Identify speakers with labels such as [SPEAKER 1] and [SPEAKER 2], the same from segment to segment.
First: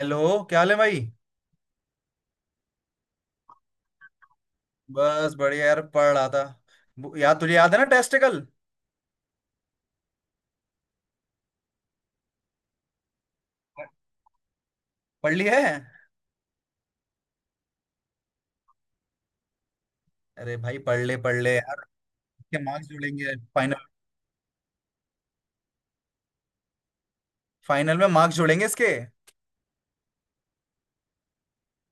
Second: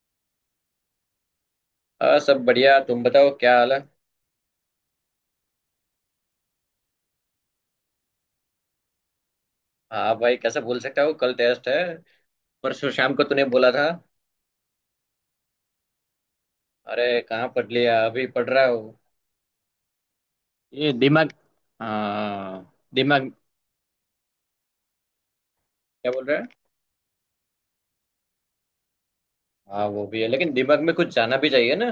[SPEAKER 1] Hello. क्या हाल है भाई?
[SPEAKER 2] सब बढ़िया। तुम बताओ क्या हाल है।
[SPEAKER 1] बस बढ़िया यार, पढ़ रहा था। यार तुझे याद है ना, टेस्ट कल?
[SPEAKER 2] हाँ भाई, कैसे भूल सकता हूँ, कल टेस्ट है। परसों शाम को तूने बोला था।
[SPEAKER 1] पढ़ ली है।
[SPEAKER 2] अरे कहाँ पढ़ लिया, अभी पढ़ रहा हूँ।
[SPEAKER 1] अरे भाई
[SPEAKER 2] ये दिमाग।
[SPEAKER 1] पढ़ ले यार, इसके
[SPEAKER 2] हाँ
[SPEAKER 1] मार्क्स
[SPEAKER 2] दिमाग।
[SPEAKER 1] जुड़ेंगे फाइनल।
[SPEAKER 2] क्या बोल रहा है।
[SPEAKER 1] फाइनल में मार्क्स जुड़ेंगे इसके।
[SPEAKER 2] हाँ वो भी है लेकिन दिमाग में कुछ जाना भी चाहिए ना।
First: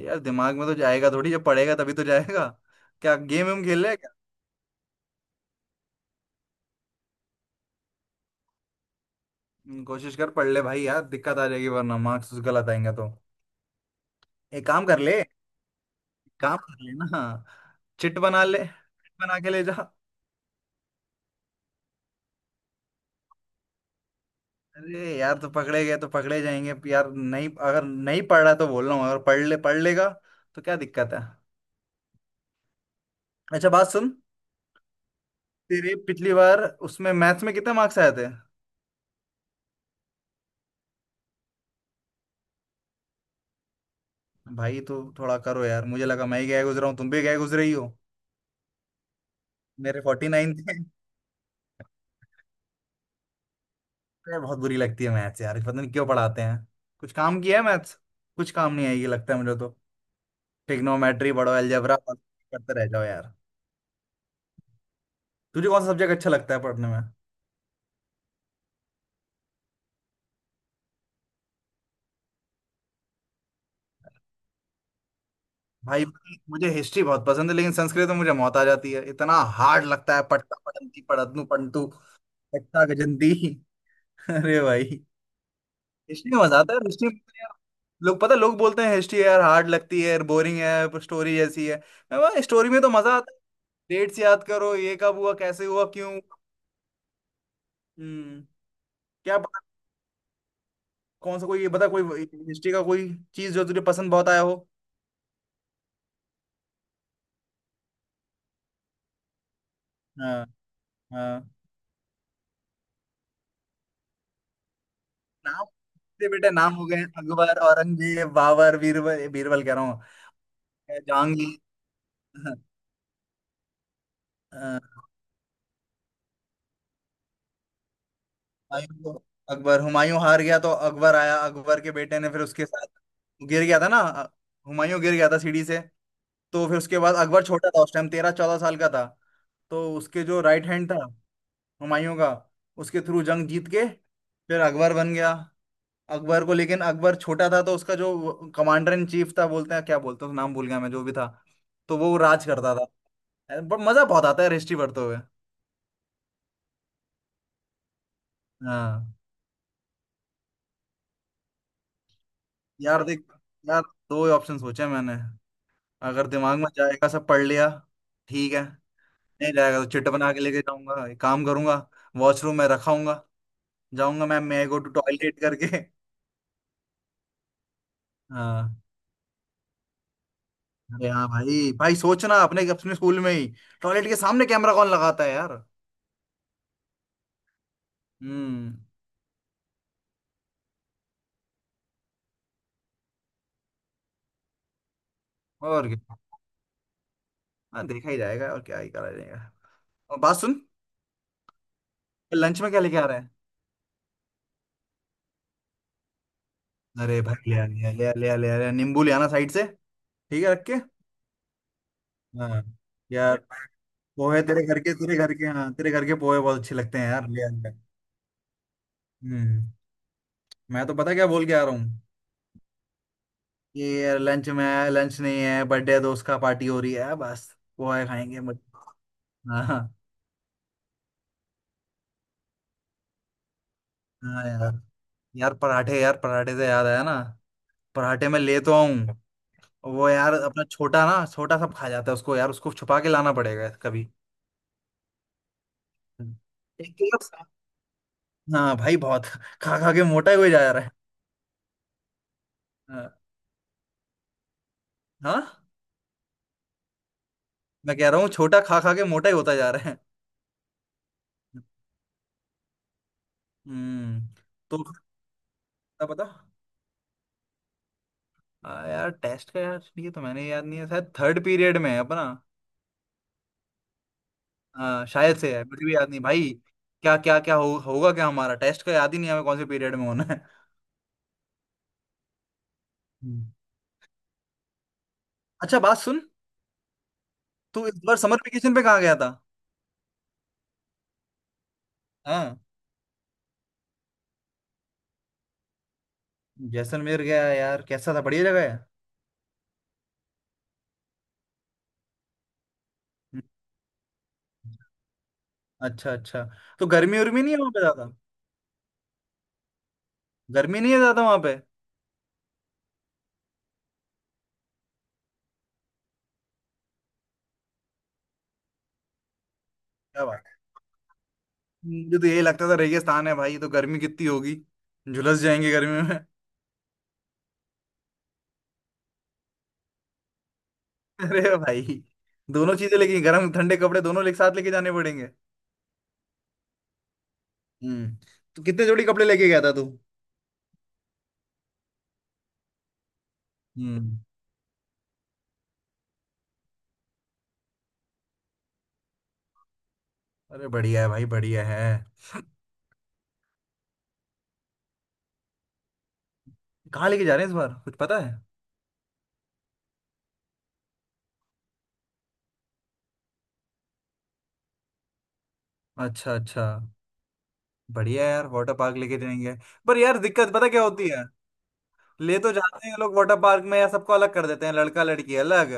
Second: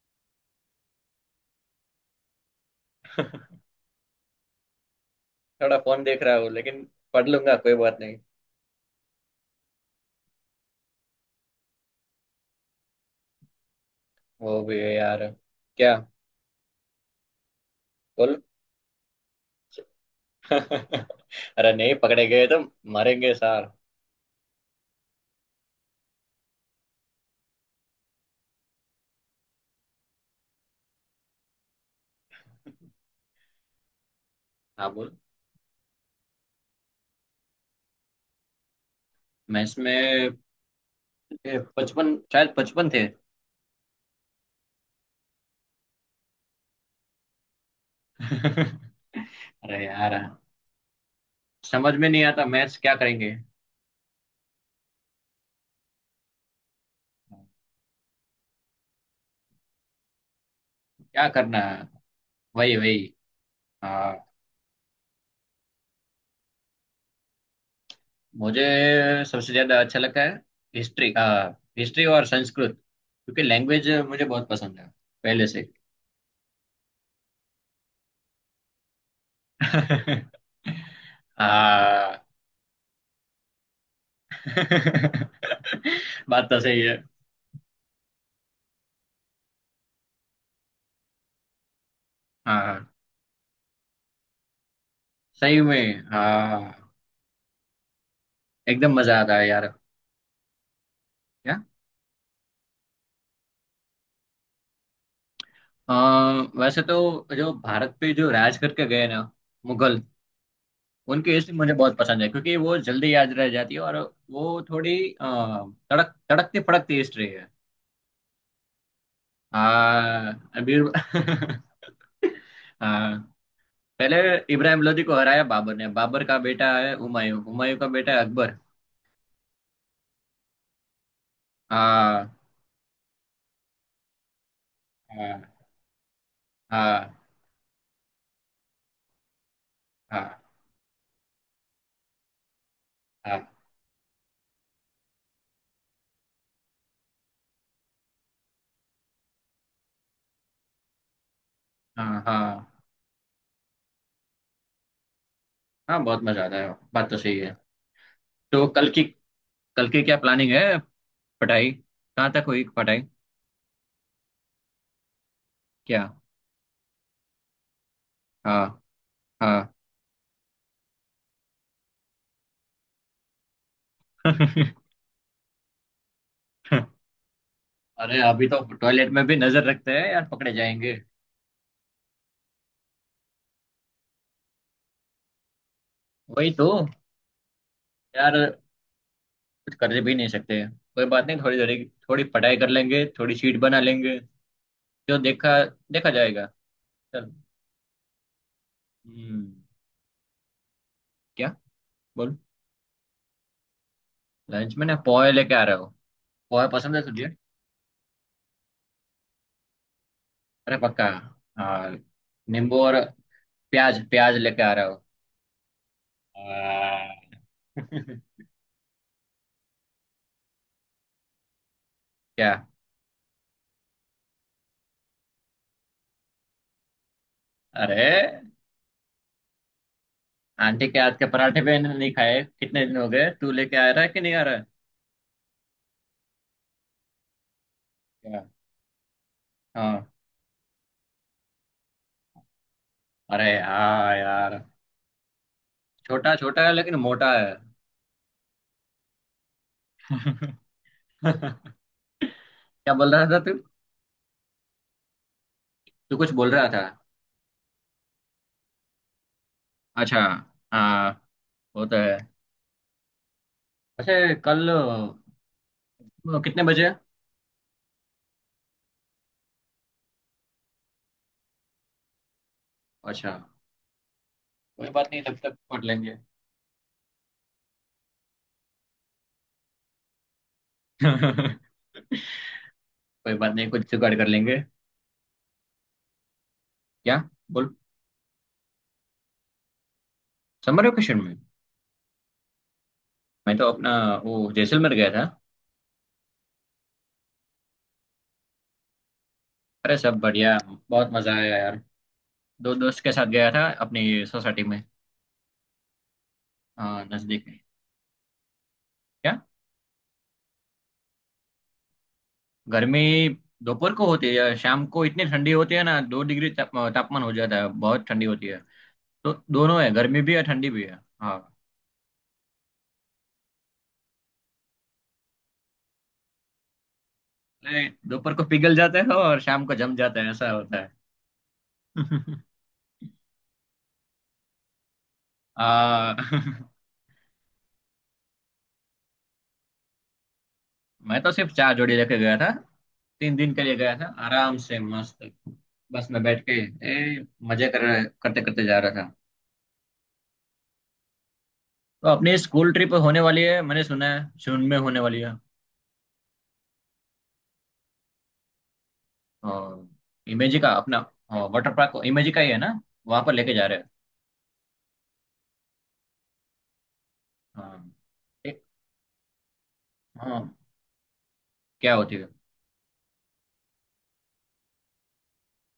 [SPEAKER 1] यार दिमाग में तो जाएगा थोड़ी, जब पढ़ेगा तभी तो जाएगा। क्या गेम वेम खेल ले क्या?
[SPEAKER 2] थोड़ा फोन देख रहा हूँ लेकिन पढ़ लूंगा, कोई बात नहीं।
[SPEAKER 1] कोशिश कर पढ़ ले भाई यार, दिक्कत आ जाएगी वरना, मार्क्स गलत आएंगे तो।
[SPEAKER 2] वो
[SPEAKER 1] एक
[SPEAKER 2] भी
[SPEAKER 1] काम
[SPEAKER 2] है
[SPEAKER 1] कर ले,
[SPEAKER 2] यार।
[SPEAKER 1] एक
[SPEAKER 2] क्या
[SPEAKER 1] काम कर ले ना। चिट
[SPEAKER 2] बोल।
[SPEAKER 1] बना ले, चिट बना के ले जा।
[SPEAKER 2] अरे नहीं, पकड़े गए तो मारेंगे सार।
[SPEAKER 1] अरे यार तो पकड़े गए तो पकड़े जाएंगे। अब यार नहीं, अगर नहीं पढ़ रहा तो बोल रहा हूँ, अगर पढ़ ले पढ़ लेगा तो क्या दिक्कत है? अच्छा बात सुन,
[SPEAKER 2] हाँ बोल।
[SPEAKER 1] तेरे पिछली बार उसमें मैथ्स में कितने मार्क्स आए थे?
[SPEAKER 2] मैं इसमें पचपन, शायद पचपन थे।
[SPEAKER 1] भाई तो थोड़ा करो यार, मुझे लगा मैं ही गया गुजरा हूँ, तुम भी गए गुजरे ही हो।
[SPEAKER 2] अरे
[SPEAKER 1] मेरे
[SPEAKER 2] यार,
[SPEAKER 1] 49 थे।
[SPEAKER 2] समझ में नहीं आता मैथ्स क्या करेंगे।
[SPEAKER 1] अरे, बहुत बुरी लगती है मैथ्स यार, पता नहीं क्यों पढ़ाते हैं। कुछ काम किया है मैथ्स? कुछ काम नहीं आएगी लगता है मुझे तो।
[SPEAKER 2] क्या
[SPEAKER 1] ट्रिग्नोमेट्री पढ़ो,
[SPEAKER 2] करना है।
[SPEAKER 1] अलजेब्रा करते
[SPEAKER 2] वही
[SPEAKER 1] रह
[SPEAKER 2] वही
[SPEAKER 1] जाओ यार।
[SPEAKER 2] आ,
[SPEAKER 1] तुझे कौन सा सब्जेक्ट अच्छा लगता है पढ़ने में?
[SPEAKER 2] मुझे सबसे ज्यादा अच्छा लगता है हिस्ट्री। हिस्ट्री और संस्कृत, क्योंकि लैंग्वेज मुझे बहुत पसंद है पहले से।
[SPEAKER 1] भाई मुझे हिस्ट्री बहुत पसंद है, लेकिन संस्कृत में मुझे मौत आ जाती है, इतना हार्ड लगता है। पढ़ता पढ़ंती पढ़तनु पंटू
[SPEAKER 2] हाँ।
[SPEAKER 1] पट्टा गजंती। अरे भाई, हिस्ट्री में
[SPEAKER 2] बात
[SPEAKER 1] मजा
[SPEAKER 2] तो
[SPEAKER 1] आता है,
[SPEAKER 2] सही है।
[SPEAKER 1] हिस्ट्री में यार। लोग पता है, लोग बोलते हैं हिस्ट्री यार हार्ड लगती है, बोरिंग है, स्टोरी जैसी है। मैं बोला स्टोरी में
[SPEAKER 2] हाँ
[SPEAKER 1] तो मजा आता है। डेट्स याद करो, ये कब हुआ,
[SPEAKER 2] सही
[SPEAKER 1] कैसे हुआ,
[SPEAKER 2] में
[SPEAKER 1] क्यों हुआ।
[SPEAKER 2] हाँ,
[SPEAKER 1] हम्म
[SPEAKER 2] एकदम मजा आता
[SPEAKER 1] क्या
[SPEAKER 2] है
[SPEAKER 1] पता।
[SPEAKER 2] यार।
[SPEAKER 1] कौन सा
[SPEAKER 2] क्या।
[SPEAKER 1] कोई, ये बता कोई हिस्ट्री का कोई चीज जो तुझे पसंद बहुत आया हो।
[SPEAKER 2] अ, वैसे तो जो भारत पे जो राज करके गए ना, मुगल,
[SPEAKER 1] हाँ,
[SPEAKER 2] उनकी
[SPEAKER 1] हाँ।
[SPEAKER 2] हिस्ट्री मुझे बहुत पसंद है क्योंकि वो जल्दी याद रह जाती है। और वो थोड़ी
[SPEAKER 1] नाम?
[SPEAKER 2] तड़क
[SPEAKER 1] दे बेटे,
[SPEAKER 2] तड़कती
[SPEAKER 1] नाम हो
[SPEAKER 2] फड़कती
[SPEAKER 1] गए हैं
[SPEAKER 2] हिस्ट्री है।
[SPEAKER 1] अकबर, औरंगजेब, बाबर, बीरबल, बीरबल कह रहा हूँ।
[SPEAKER 2] हाँ अभी।
[SPEAKER 1] जहांगीर।
[SPEAKER 2] हाँ पहले
[SPEAKER 1] अ,
[SPEAKER 2] इब्राहिम लोदी को हराया बाबर ने। बाबर का बेटा है हुमायूं, हुमायूं का बेटा है अकबर।
[SPEAKER 1] हुमायूं को- अकबर। हुमायूं हार गया तो अकबर आया, अकबर के बेटे ने
[SPEAKER 2] हाँ
[SPEAKER 1] फिर उसके साथ। गिर गया था ना हुमायूं, गिर गया था
[SPEAKER 2] हाँ
[SPEAKER 1] सीढ़ी से। तो फिर उसके
[SPEAKER 2] हाँ
[SPEAKER 1] बाद अकबर छोटा था उस टाइम, 13 14 साल का था। तो उसके जो
[SPEAKER 2] हाँ
[SPEAKER 1] राइट हैंड था हुमायूं का, उसके थ्रू जंग
[SPEAKER 2] हाँ
[SPEAKER 1] जीत के फिर अकबर बन गया। अकबर को, लेकिन अकबर छोटा था तो उसका जो कमांडर इन चीफ था, बोलते हैं क्या बोलते हैं उसका, नाम भूल गया मैं, जो भी था तो वो
[SPEAKER 2] हाँ
[SPEAKER 1] राज
[SPEAKER 2] हाँ।
[SPEAKER 1] करता था। मजा बहुत आता है हिस्ट्री पढ़ते हुए।
[SPEAKER 2] हाँ, बहुत मजा आता है, बात तो सही है। तो कल की,
[SPEAKER 1] हाँ।
[SPEAKER 2] कल की क्या प्लानिंग है। पढ़ाई कहाँ तक हुई पढ़ाई।
[SPEAKER 1] यार देख, यार दो ही ऑप्शन सोचे मैंने।
[SPEAKER 2] क्या।
[SPEAKER 1] अगर दिमाग में जाएगा सब पढ़ लिया, ठीक है।
[SPEAKER 2] हाँ
[SPEAKER 1] नहीं
[SPEAKER 2] हाँ।
[SPEAKER 1] जाएगा तो चिट बना के लेके जाऊंगा, एक काम करूंगा, वॉशरूम में रखाऊंगा। जाऊंगा, मैम मैं गो टू टॉयलेट करके।
[SPEAKER 2] अरे अभी तो
[SPEAKER 1] हाँ।
[SPEAKER 2] टॉयलेट में भी नजर रखते हैं यार, पकड़े जाएंगे।
[SPEAKER 1] अरे हाँ भाई भाई, सोचना अपने अपने स्कूल में ही टॉयलेट के सामने कैमरा कौन लगाता है यार।
[SPEAKER 2] वही तो यार,
[SPEAKER 1] हम्म
[SPEAKER 2] कुछ कर भी नहीं सकते। कोई बात नहीं, थोड़ी थोड़ी, थोड़ी पढ़ाई कर लेंगे, थोड़ी शीट बना लेंगे। जो देखा,
[SPEAKER 1] और
[SPEAKER 2] देखा
[SPEAKER 1] क्या।
[SPEAKER 2] जाएगा। चल।
[SPEAKER 1] हाँ देखा ही जाएगा, और क्या ही करा जाएगा।
[SPEAKER 2] हम्म।
[SPEAKER 1] और बात सुन,
[SPEAKER 2] क्या बोल।
[SPEAKER 1] लंच में क्या लेके आ रहे हैं?
[SPEAKER 2] लंच में ना पोहे लेके आ रहे हो, पोहे पसंद है
[SPEAKER 1] अरे
[SPEAKER 2] तुझे।
[SPEAKER 1] भाई ले आ ले आ ले आ ले आ ले आ ले आ, नींबू ले आना साइड से। ठीक है, रख
[SPEAKER 2] अरे
[SPEAKER 1] के।
[SPEAKER 2] पक्का। हाँ
[SPEAKER 1] हाँ।
[SPEAKER 2] नींबू और
[SPEAKER 1] यार
[SPEAKER 2] प्याज, प्याज
[SPEAKER 1] पोहे,
[SPEAKER 2] लेके
[SPEAKER 1] तेरे
[SPEAKER 2] आ
[SPEAKER 1] घर
[SPEAKER 2] रहे
[SPEAKER 1] के,
[SPEAKER 2] हो।
[SPEAKER 1] तेरे घर के, हाँ तेरे घर के पोहे बहुत अच्छे लगते हैं
[SPEAKER 2] हाँ।
[SPEAKER 1] यार, ले आऊंगा। हम्म मैं तो पता क्या बोल के आ रहा हूँ।
[SPEAKER 2] क्या।
[SPEAKER 1] ये लंच में, लंच नहीं है, बर्थडे दोस्त का, पार्टी हो रही है बस। पोहे
[SPEAKER 2] अरे
[SPEAKER 1] खाएंगे मुझे। हाँ हाँ,
[SPEAKER 2] आंटी के हाथ के पराठे भी नहीं खाए, कितने दिन हो गए, तू लेके आ रहा है कि नहीं आ
[SPEAKER 1] हाँ।
[SPEAKER 2] रहा है।
[SPEAKER 1] यार, यार पराठे, यार पराठे से याद आया ना, पराठे में
[SPEAKER 2] क्या।
[SPEAKER 1] ले तो आऊँ।
[SPEAKER 2] हाँ।
[SPEAKER 1] वो यार अपना छोटा ना, छोटा सब खा जाता है उसको यार, उसको छुपा के लाना
[SPEAKER 2] अरे
[SPEAKER 1] पड़ेगा कभी।
[SPEAKER 2] हाँ यार, छोटा
[SPEAKER 1] हम्म।
[SPEAKER 2] छोटा है लेकिन
[SPEAKER 1] एक किलो
[SPEAKER 2] मोटा
[SPEAKER 1] सा-
[SPEAKER 2] है।
[SPEAKER 1] हाँ भाई बहुत, खा खा के मोटा ही हो जा रहा है।
[SPEAKER 2] क्या
[SPEAKER 1] हाँ।
[SPEAKER 2] बोल रहा था तू,
[SPEAKER 1] हाँ,
[SPEAKER 2] तू कुछ बोल रहा था।
[SPEAKER 1] मैं कह रहा हूँ छोटा खा खा के मोटा ही होता जा रहा है।
[SPEAKER 2] अच्छा हाँ, वो तो है। अच्छा
[SPEAKER 1] हम्म।
[SPEAKER 2] कल
[SPEAKER 1] तो पता, पता
[SPEAKER 2] कितने बजे।
[SPEAKER 1] यार टेस्ट का यार, ये तो मैंने याद नहीं है, शायद थर्ड पीरियड में है अपना।
[SPEAKER 2] अच्छा कोई बात नहीं,
[SPEAKER 1] शायद
[SPEAKER 2] तब
[SPEAKER 1] से
[SPEAKER 2] तक
[SPEAKER 1] है,
[SPEAKER 2] पढ़
[SPEAKER 1] मुझे भी याद
[SPEAKER 2] लेंगे।
[SPEAKER 1] नहीं भाई। क्या क्या क्या हो, होगा क्या हमारा, टेस्ट का याद ही नहीं है हमें, कौन से पीरियड में होना है।
[SPEAKER 2] कोई
[SPEAKER 1] हम्म।
[SPEAKER 2] बात नहीं, कुछ जुगाड़ कर लेंगे।
[SPEAKER 1] अच्छा बात सुन,
[SPEAKER 2] क्या बोल।
[SPEAKER 1] तू इस बार समर वेकेशन पे कहाँ गया था?
[SPEAKER 2] समर वेकेशन में
[SPEAKER 1] हाँ।
[SPEAKER 2] मैं तो अपना, वो जैसलमेर गया था।
[SPEAKER 1] जैसलमेर गया यार, कैसा था, बढ़िया जगह है?
[SPEAKER 2] अरे सब बढ़िया, बहुत मजा आया यार। दो दोस्त के साथ
[SPEAKER 1] हम्म।
[SPEAKER 2] गया था अपनी सोसाइटी में।
[SPEAKER 1] अच्छा अच्छा, तो
[SPEAKER 2] हाँ
[SPEAKER 1] गर्मी उर्मी
[SPEAKER 2] नजदीक
[SPEAKER 1] नहीं
[SPEAKER 2] में।
[SPEAKER 1] है वहाँ पे ज्यादा? गर्मी नहीं है ज्यादा वहाँ पे?
[SPEAKER 2] गर्मी दोपहर को होती है या शाम को, इतनी ठंडी होती है ना, दो डिग्री ताप, तापमान हो जाता है, बहुत ठंडी होती है। तो दोनों है, गर्मी
[SPEAKER 1] क्या
[SPEAKER 2] भी
[SPEAKER 1] बात
[SPEAKER 2] है,
[SPEAKER 1] है?
[SPEAKER 2] ठंडी भी है हाँ।
[SPEAKER 1] मुझे तो यही लगता था रेगिस्तान है भाई, तो गर्मी कितनी होगी, झुलस जाएंगे गर्मी।
[SPEAKER 2] नहीं, दोपहर को पिघल जाते हैं और शाम को जम जाते हैं, ऐसा होता है।
[SPEAKER 1] अरे भाई, दोनों चीजें लेके, गर्म ठंडे कपड़े दोनों एक साथ लेके जाने पड़ेंगे।
[SPEAKER 2] आ,
[SPEAKER 1] हम्म। तो कितने जोड़ी कपड़े लेके गया था तू?
[SPEAKER 2] मैं तो सिर्फ चार जोड़ी लेके गया था। तीन दिन के लिए गया था
[SPEAKER 1] हम्म।
[SPEAKER 2] आराम से मस्त बस में बैठ के, ए, मजे कर करते करते जा रहा था।
[SPEAKER 1] अरे बढ़िया है भाई, बढ़िया है।
[SPEAKER 2] तो अपनी स्कूल ट्रिप होने वाली है, मैंने सुना है जून में होने वाली है।
[SPEAKER 1] कहाँ लेके जा रहे हैं इस बार, कुछ पता है?
[SPEAKER 2] हाँ इमेजी का अपना, हाँ वाटर पार्क इमेजी का ही है ना, वहां पर लेके जा रहे हैं।
[SPEAKER 1] अच्छा अच्छा।
[SPEAKER 2] हाँ
[SPEAKER 1] बढ़िया है यार,
[SPEAKER 2] एक।
[SPEAKER 1] वाटर पार्क लेके जाएंगे। पर यार
[SPEAKER 2] हाँ
[SPEAKER 1] दिक्कत पता क्या होती है,
[SPEAKER 2] क्या होती है।
[SPEAKER 1] ले तो जाते हैं लोग वाटर पार्क में यार, सबको अलग कर देते हैं, लड़का लड़की अलग।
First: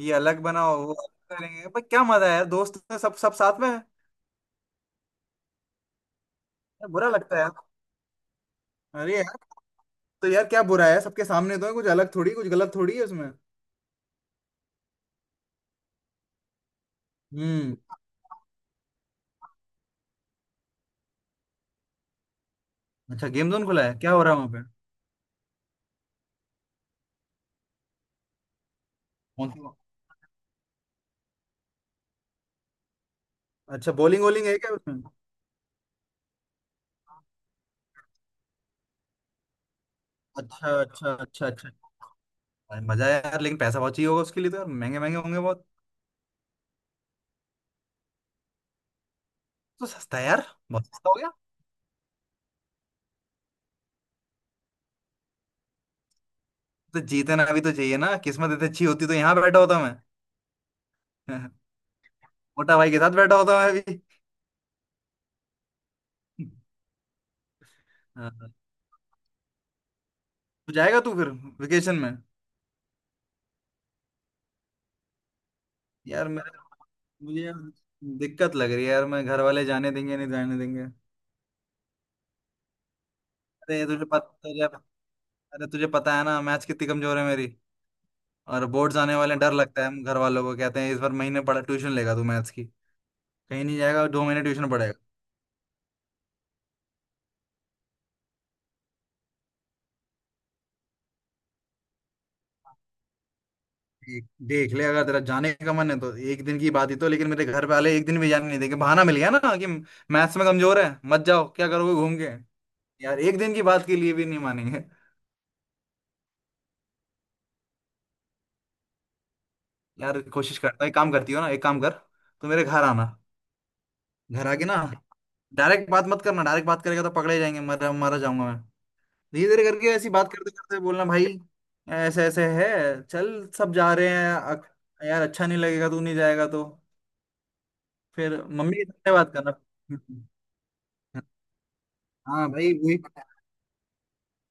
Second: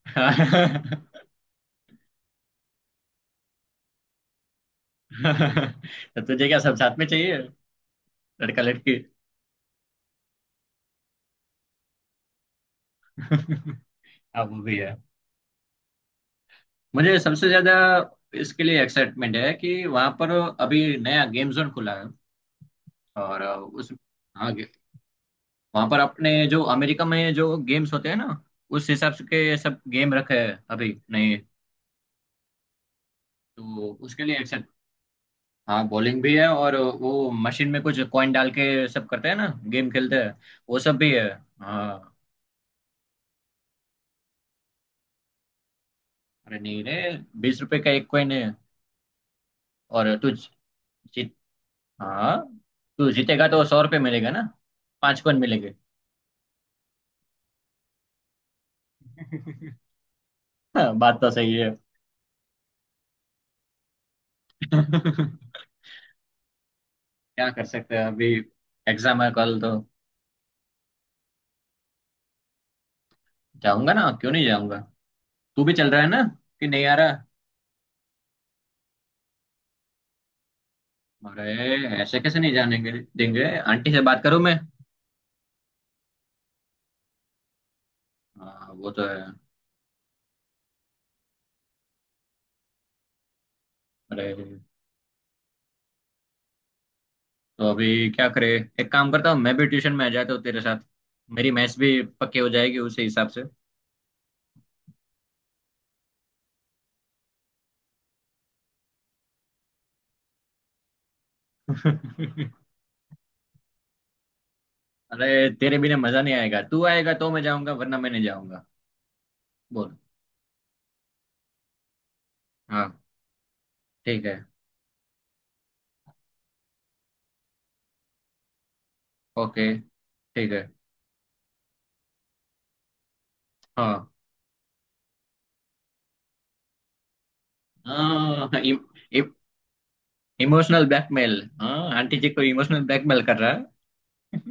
[SPEAKER 1] ये अलग बनाओ, वो अलग करेंगे, पर क्या मजा है यार, दोस्त ने सब सब साथ में है।
[SPEAKER 2] तो तुझे क्या सब
[SPEAKER 1] यार,
[SPEAKER 2] साथ में
[SPEAKER 1] बुरा लगता
[SPEAKER 2] चाहिए
[SPEAKER 1] है यार।
[SPEAKER 2] लड़का लड़की।
[SPEAKER 1] अरे यार, तो यार क्या बुरा है, सबके सामने तो है, कुछ अलग थोड़ी, कुछ गलत थोड़ी है उसमें।
[SPEAKER 2] हाँ वो भी है। मुझे सबसे ज्यादा
[SPEAKER 1] हम्म
[SPEAKER 2] इसके लिए एक्साइटमेंट है कि वहां पर अभी नया गेम जोन खुला है
[SPEAKER 1] अच्छा
[SPEAKER 2] और
[SPEAKER 1] गेम जोन खुला
[SPEAKER 2] उस,
[SPEAKER 1] है, क्या हो रहा है वहाँ
[SPEAKER 2] हाँ,
[SPEAKER 1] पे?
[SPEAKER 2] वहां पर अपने जो अमेरिका में जो गेम्स होते हैं ना, उस हिसाब से
[SPEAKER 1] कौन
[SPEAKER 2] के
[SPEAKER 1] सा?
[SPEAKER 2] सब गेम रखे हैं अभी नहीं
[SPEAKER 1] अच्छा
[SPEAKER 2] तो उसके
[SPEAKER 1] बॉलिंग
[SPEAKER 2] लिए।
[SPEAKER 1] वॉलिंग है क्या उसमें?
[SPEAKER 2] हाँ बॉलिंग भी है, और वो मशीन में कुछ कॉइन डाल के सब करते हैं ना, गेम खेलते हैं,
[SPEAKER 1] अच्छा
[SPEAKER 2] वो सब भी
[SPEAKER 1] अच्छा
[SPEAKER 2] है।
[SPEAKER 1] अच्छा अच्छा।
[SPEAKER 2] हाँ
[SPEAKER 1] अरे मजा है यार, लेकिन पैसा बहुत चाहिए होगा उसके लिए तो यार, महंगे महंगे होंगे बहुत।
[SPEAKER 2] अरे नहीं रे, बीस रुपए का एक कॉइन है।
[SPEAKER 1] तो
[SPEAKER 2] और
[SPEAKER 1] सस्ता है
[SPEAKER 2] तू
[SPEAKER 1] यार, बहुत सस्ता हो गया।
[SPEAKER 2] जीत, हाँ तू जीतेगा तो सौ रुपये मिलेगा ना, पांच कॉइन मिलेंगे।
[SPEAKER 1] तो जीतना भी तो चाहिए ना, किस्मत इतनी अच्छी होती तो यहाँ बैठा होता मैं?
[SPEAKER 2] हाँ, बात तो सही है।
[SPEAKER 1] मोटा भाई के साथ बैठा होता मैं अभी।
[SPEAKER 2] क्या कर सकते हैं अभी,
[SPEAKER 1] हाँ।
[SPEAKER 2] एग्जाम है कल तो।
[SPEAKER 1] तो जाएगा तू फिर वेकेशन में?
[SPEAKER 2] जाऊंगा ना, क्यों नहीं जाऊंगा। तू भी चल रहा है ना,
[SPEAKER 1] यार मेरे,
[SPEAKER 2] कि नहीं आ रहा।
[SPEAKER 1] मुझे यार दिक्कत लग रही है यार, मैं घर वाले जाने देंगे नहीं जाने देंगे।
[SPEAKER 2] अरे ऐसे कैसे नहीं जाने के- देंगे,
[SPEAKER 1] अरे
[SPEAKER 2] आंटी से
[SPEAKER 1] तुझे पता
[SPEAKER 2] बात करूं मैं।
[SPEAKER 1] तुझे, अरे तुझे पता है ना मैच कितनी कमजोर है मेरी। और
[SPEAKER 2] हाँ वो
[SPEAKER 1] बोर्ड्स
[SPEAKER 2] तो
[SPEAKER 1] आने
[SPEAKER 2] है।
[SPEAKER 1] वाले हैं, डर लगता है, हम घर वालों को कहते हैं इस बार महीने पढ़ा ट्यूशन लेगा तू मैथ्स की, कहीं नहीं जाएगा, दो
[SPEAKER 2] अरे
[SPEAKER 1] महीने ट्यूशन पढ़ेगा।
[SPEAKER 2] तो अभी क्या करे, एक काम करता हूँ मैं भी ट्यूशन में आ जाता हूँ तेरे साथ, मेरी मैथ्स भी पक्की हो जाएगी उसी हिसाब से।
[SPEAKER 1] देख ले, अगर तेरा जाने का मन है तो एक दिन की बात ही तो, लेकिन मेरे घर वाले एक दिन भी जाने नहीं देंगे, बहाना मिल गया ना कि मैथ्स में कमजोर है, मत जाओ, क्या करोगे घूम के। यार एक दिन की बात के लिए भी नहीं मानेंगे।
[SPEAKER 2] अरे तेरे बिना मजा नहीं आएगा, तू आएगा तो मैं जाऊंगा वरना मैं नहीं जाऊंगा। बोल।
[SPEAKER 1] यार कोशिश करता, एक काम करती हो ना, एक काम कर, तू मेरे घर
[SPEAKER 2] हाँ
[SPEAKER 1] आना।
[SPEAKER 2] ठीक है।
[SPEAKER 1] घर आके ना, डायरेक्ट बात मत करना, डायरेक्ट बात करेगा तो पकड़े जाएंगे, मर मरा जाऊंगा मैं। धीरे
[SPEAKER 2] ओके
[SPEAKER 1] धीरे करके ऐसी बात करते
[SPEAKER 2] ठीक है।
[SPEAKER 1] करते बोलना भाई। ऐसे ऐसे है, चल सब जा रहे
[SPEAKER 2] हाँ
[SPEAKER 1] हैं, यार अच्छा नहीं लगेगा तू नहीं जाएगा तो। फिर
[SPEAKER 2] हाँ।
[SPEAKER 1] मम्मी के सामने बात करना।
[SPEAKER 2] इमोशनल ब्लैकमेल, हाँ आंटी जी को
[SPEAKER 1] हाँ भाई
[SPEAKER 2] इमोशनल
[SPEAKER 1] वही,
[SPEAKER 2] ब्लैकमेल कर रहा है।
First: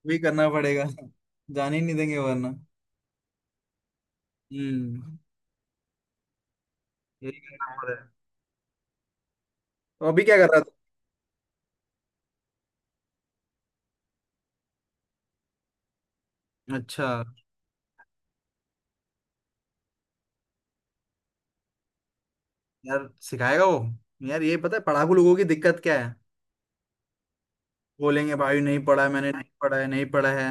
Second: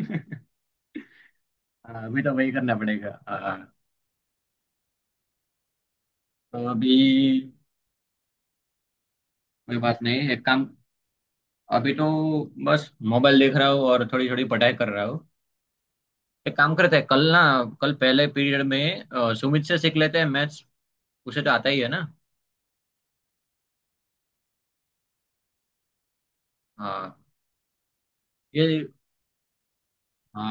[SPEAKER 1] वही करना पड़ेगा, जाने ही नहीं
[SPEAKER 2] हाँ,
[SPEAKER 1] देंगे
[SPEAKER 2] अभी तो वही
[SPEAKER 1] वरना।
[SPEAKER 2] करना पड़ेगा हाँ।
[SPEAKER 1] हम्म,
[SPEAKER 2] तो अभी,
[SPEAKER 1] यही करना पड़ेगा।
[SPEAKER 2] कोई बात
[SPEAKER 1] तो अभी
[SPEAKER 2] नहीं,
[SPEAKER 1] क्या
[SPEAKER 2] एक
[SPEAKER 1] कर रहा
[SPEAKER 2] काम। अभी तो बस मोबाइल देख रहा हूँ और थोड़ी थोड़ी पढ़ाई कर रहा हूँ। एक काम
[SPEAKER 1] था?
[SPEAKER 2] करते
[SPEAKER 1] अच्छा।
[SPEAKER 2] हैं कल ना, कल पहले पीरियड में सुमित से सीख लेते हैं मैथ्स, उसे तो आता ही है ना।
[SPEAKER 1] यार सिखाएगा वो? यार ये पता है पढ़ाकू लोगों की दिक्कत क्या है,
[SPEAKER 2] हाँ
[SPEAKER 1] बोलेंगे भाई नहीं
[SPEAKER 2] ये,
[SPEAKER 1] पढ़ा है मैंने, नहीं पढ़ा है, नहीं पढ़ा है।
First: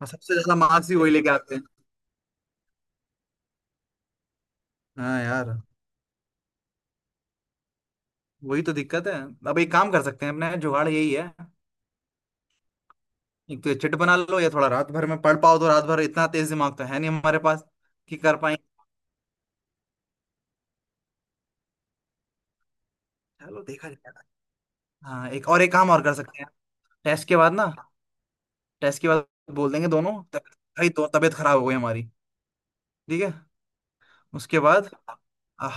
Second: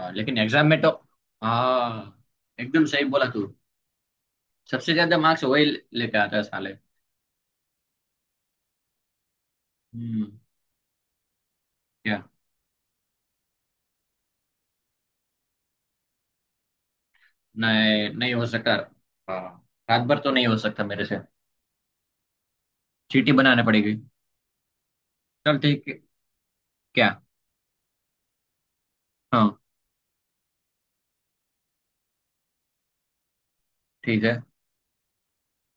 [SPEAKER 1] और सबसे
[SPEAKER 2] लेकिन
[SPEAKER 1] ज्यादा
[SPEAKER 2] एग्जाम में तो।
[SPEAKER 1] मार्क्स ही वही लेके आते हैं।
[SPEAKER 2] हाँ एकदम सही बोला तू, सबसे ज्यादा
[SPEAKER 1] हाँ
[SPEAKER 2] मार्क्स
[SPEAKER 1] यार,
[SPEAKER 2] वही लेके आता है साले।
[SPEAKER 1] वही तो दिक्कत है। अब एक काम कर सकते
[SPEAKER 2] हम्म।
[SPEAKER 1] हैं, अपने जुगाड़ यही है।
[SPEAKER 2] क्या।
[SPEAKER 1] एक तो ये चिट बना लो, या थोड़ा रात भर में पढ़ पाओ तो, रात भर इतना तेज दिमाग तो है नहीं हमारे पास
[SPEAKER 2] नहीं
[SPEAKER 1] कि
[SPEAKER 2] नहीं
[SPEAKER 1] कर
[SPEAKER 2] हो
[SPEAKER 1] पाए।
[SPEAKER 2] सकता। हाँ रात भर तो नहीं हो सकता मेरे से, चीटी बनाने
[SPEAKER 1] चलो देखा
[SPEAKER 2] पड़ेगी।
[SPEAKER 1] जाएगा। हाँ एक
[SPEAKER 2] चल
[SPEAKER 1] और, एक
[SPEAKER 2] ठीक
[SPEAKER 1] काम
[SPEAKER 2] है।
[SPEAKER 1] और कर सकते हैं,
[SPEAKER 2] क्या।
[SPEAKER 1] टेस्ट के बाद ना, टेस्ट के बाद
[SPEAKER 2] हाँ
[SPEAKER 1] बोल देंगे दोनों भाई दो तबीयत खराब हो गई हमारी, ठीक है।
[SPEAKER 2] ठीक है।
[SPEAKER 1] उसके बाद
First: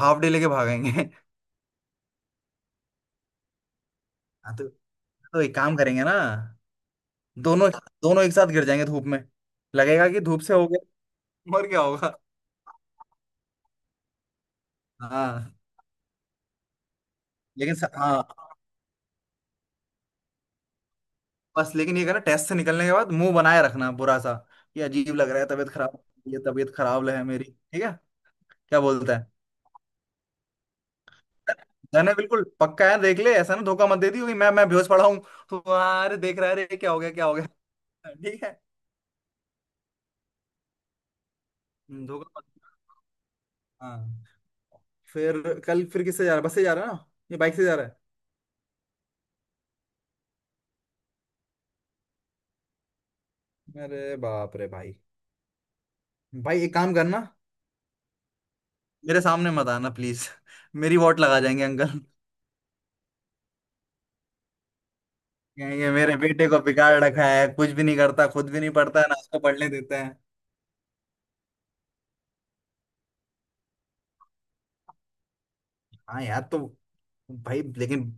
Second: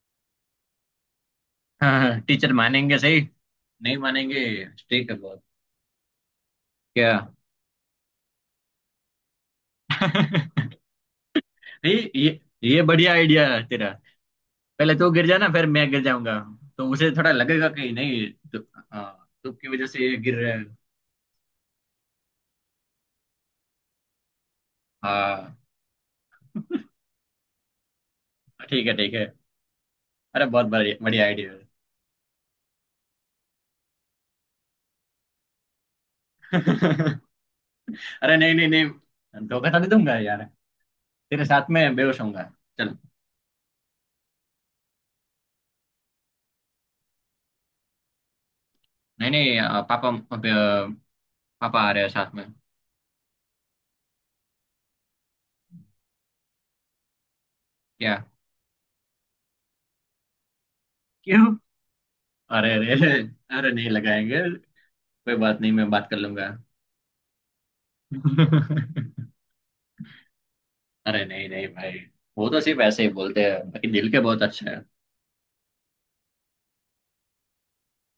[SPEAKER 1] हाफ डे लेके भागेंगे। हाँ।
[SPEAKER 2] हाँ हाँ, टीचर मानेंगे सही, नहीं मानेंगे,
[SPEAKER 1] तो,
[SPEAKER 2] स्ट्रिक्ट है
[SPEAKER 1] तो
[SPEAKER 2] बहुत।
[SPEAKER 1] एक काम करेंगे ना,
[SPEAKER 2] क्या।
[SPEAKER 1] दोनों, दोनों एक साथ गिर जाएंगे धूप में, लगेगा कि धूप से हो गया, और क्या होगा।
[SPEAKER 2] ये बढ़िया आइडिया है तेरा, पहले तू गिर जाना
[SPEAKER 1] हाँ
[SPEAKER 2] फिर मैं गिर जाऊंगा, तो उसे थोड़ा लगेगा
[SPEAKER 1] लेकिन
[SPEAKER 2] कि
[SPEAKER 1] हाँ
[SPEAKER 2] नहीं तो, हाँ धूप की वजह से ये गिर रहा है।
[SPEAKER 1] बस, लेकिन ये कह रहा टेस्ट से निकलने के बाद मुंह बनाए रखना बुरा सा, ये अजीब लग रहा है,
[SPEAKER 2] हाँ
[SPEAKER 1] तबीयत खराब, ये तबीयत खराब है मेरी, ठीक है? क्या
[SPEAKER 2] ठीक है ठीक
[SPEAKER 1] बोलता
[SPEAKER 2] है।
[SPEAKER 1] है?
[SPEAKER 2] अरे बहुत बढ़िया, बढ़िया आइडिया है।
[SPEAKER 1] जाने बिल्कुल पक्का है, देख ले ऐसा ना धोखा मत दे दियो कि मैं बेहोश पड़ा हूँ, तो "हाँ, अरे देख रहा है, अरे क्या हो गया, क्या हो गया।"
[SPEAKER 2] अरे
[SPEAKER 1] ठीक है।
[SPEAKER 2] नहीं नहीं नहीं, धोखा तो नहीं दूंगा यार, तेरे साथ में बेहोश
[SPEAKER 1] धोखा
[SPEAKER 2] होऊंगा।
[SPEAKER 1] मत।
[SPEAKER 2] चल।
[SPEAKER 1] हाँ। फिर कल फिर किससे जा रहा है, बस से जा रहा है ना? ये बाइक से जा रहा
[SPEAKER 2] नहीं नहीं पापा अब पापा आ रहे हैं साथ में।
[SPEAKER 1] है? अरे बाप रे भाई, भाई एक काम करना,
[SPEAKER 2] क्या।
[SPEAKER 1] मेरे सामने मत आना प्लीज, मेरी वोट लगा
[SPEAKER 2] क्यों।
[SPEAKER 1] जाएंगे अंकल।
[SPEAKER 2] अरे अरे अरे, अरे नहीं लगाएंगे, कोई बात नहीं मैं
[SPEAKER 1] कहेंगे
[SPEAKER 2] बात
[SPEAKER 1] मेरे
[SPEAKER 2] कर
[SPEAKER 1] बेटे
[SPEAKER 2] लूंगा।
[SPEAKER 1] को बिगाड़ रखा है, कुछ भी नहीं करता, खुद भी नहीं पढ़ता है, ना उसको पढ़ने देता है।
[SPEAKER 2] अरे नहीं नहीं भाई, वो तो सिर्फ ऐसे ही बोलते हैं, बाकी दिल के बहुत अच्छे हैं।
[SPEAKER 1] हाँ यार तो, भाई लेकिन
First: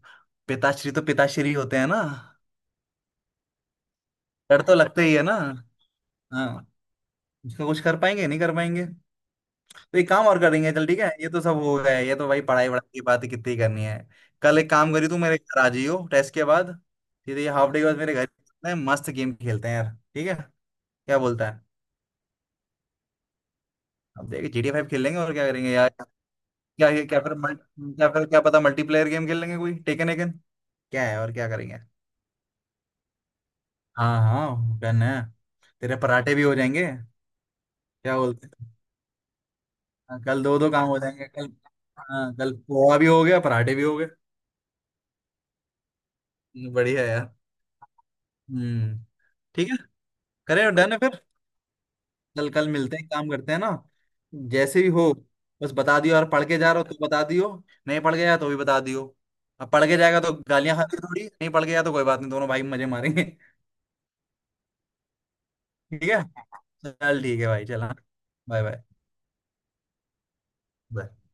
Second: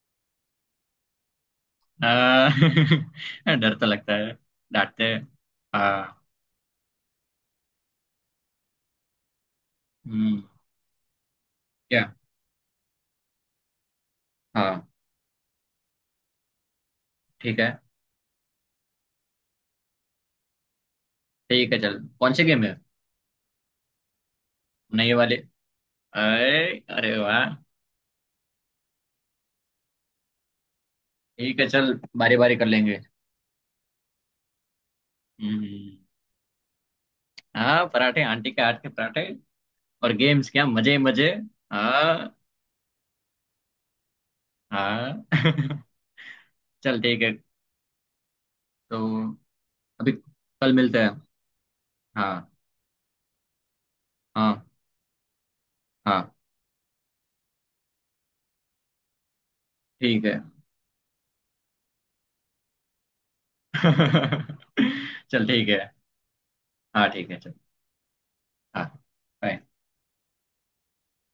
[SPEAKER 1] पिताश्री तो पिताश्री होते हैं ना,
[SPEAKER 2] आ, डर तो लगता है,
[SPEAKER 1] डर तो लगता
[SPEAKER 2] डांटते
[SPEAKER 1] ही
[SPEAKER 2] हैं
[SPEAKER 1] है ना।
[SPEAKER 2] हाँ।
[SPEAKER 1] हाँ। उसका कुछ कर पाएंगे, नहीं कर पाएंगे। तो एक काम और
[SPEAKER 2] हम्म,
[SPEAKER 1] करेंगे, चल ठीक है, ये तो सब हो गया
[SPEAKER 2] क्या।
[SPEAKER 1] है, ये तो भाई पढ़ाई वढ़ाई की बात कितनी करनी है। कल एक
[SPEAKER 2] हाँ
[SPEAKER 1] काम करी, तू मेरे घर आ जाइयो टेस्ट के बाद, सीधे ये
[SPEAKER 2] ठीक
[SPEAKER 1] हाफ
[SPEAKER 2] है।
[SPEAKER 1] डे के बाद मेरे घर चलते हैं, मस्त गेम खेलते हैं यार। ठीक है? क्या बोलता है?
[SPEAKER 2] ठीक है चल, कौन से गेम है।
[SPEAKER 1] अब देख GTA 5 खेल
[SPEAKER 2] नहीं ये
[SPEAKER 1] लेंगे, और
[SPEAKER 2] वाले,
[SPEAKER 1] क्या करेंगे यार,
[SPEAKER 2] अरे।
[SPEAKER 1] क्या क्या
[SPEAKER 2] अरे
[SPEAKER 1] क्या फिर
[SPEAKER 2] वाह।
[SPEAKER 1] मल्टी, क्या फिर क्या पता मल्टीप्लेयर गेम खेल लेंगे, कोई टेकन एकन क्या है, और क्या
[SPEAKER 2] ठीक है
[SPEAKER 1] करेंगे।
[SPEAKER 2] चल बारी बारी कर लेंगे।
[SPEAKER 1] हाँ हाँ, डन है। तेरे
[SPEAKER 2] हम्म।
[SPEAKER 1] पराठे भी हो जाएंगे।
[SPEAKER 2] हाँ
[SPEAKER 1] क्या
[SPEAKER 2] पराठे,
[SPEAKER 1] बोलते
[SPEAKER 2] आंटी के
[SPEAKER 1] हैं?
[SPEAKER 2] हाथ के पराठे और
[SPEAKER 1] हाँ, कल
[SPEAKER 2] गेम्स,
[SPEAKER 1] दो
[SPEAKER 2] क्या
[SPEAKER 1] दो काम
[SPEAKER 2] मजे ही
[SPEAKER 1] हो जाएंगे
[SPEAKER 2] मजे।
[SPEAKER 1] कल। हाँ
[SPEAKER 2] हाँ
[SPEAKER 1] कल पोहा भी हो गया, पराठे भी हो गए।
[SPEAKER 2] हाँ। चल
[SPEAKER 1] बढ़िया
[SPEAKER 2] ठीक है।
[SPEAKER 1] यार। हम्म,
[SPEAKER 2] तो
[SPEAKER 1] ठीक है,
[SPEAKER 2] अभी कल
[SPEAKER 1] करें, डन है
[SPEAKER 2] मिलते
[SPEAKER 1] फिर।
[SPEAKER 2] हैं।
[SPEAKER 1] कल,
[SPEAKER 2] हाँ
[SPEAKER 1] कल मिलते हैं, काम करते हैं ना,
[SPEAKER 2] हाँ।
[SPEAKER 1] जैसे भी हो। बस बता दियो यार,
[SPEAKER 2] हाँ
[SPEAKER 1] पढ़ के जा रहे हो तो बता दियो, नहीं पढ़ के जा तो भी बता दियो। अब पढ़ के जाएगा
[SPEAKER 2] ठीक
[SPEAKER 1] तो
[SPEAKER 2] है।
[SPEAKER 1] गालियां खाते थोड़ी, नहीं पढ़ के जा तो कोई बात नहीं, दोनों भाई मजे मारेंगे।
[SPEAKER 2] चल ठीक है।
[SPEAKER 1] ठीक है।
[SPEAKER 2] हाँ
[SPEAKER 1] चल
[SPEAKER 2] ठीक है
[SPEAKER 1] ठीक है
[SPEAKER 2] चल।
[SPEAKER 1] भाई, चला। बाय।
[SPEAKER 2] हाँ bye.
[SPEAKER 1] बाय।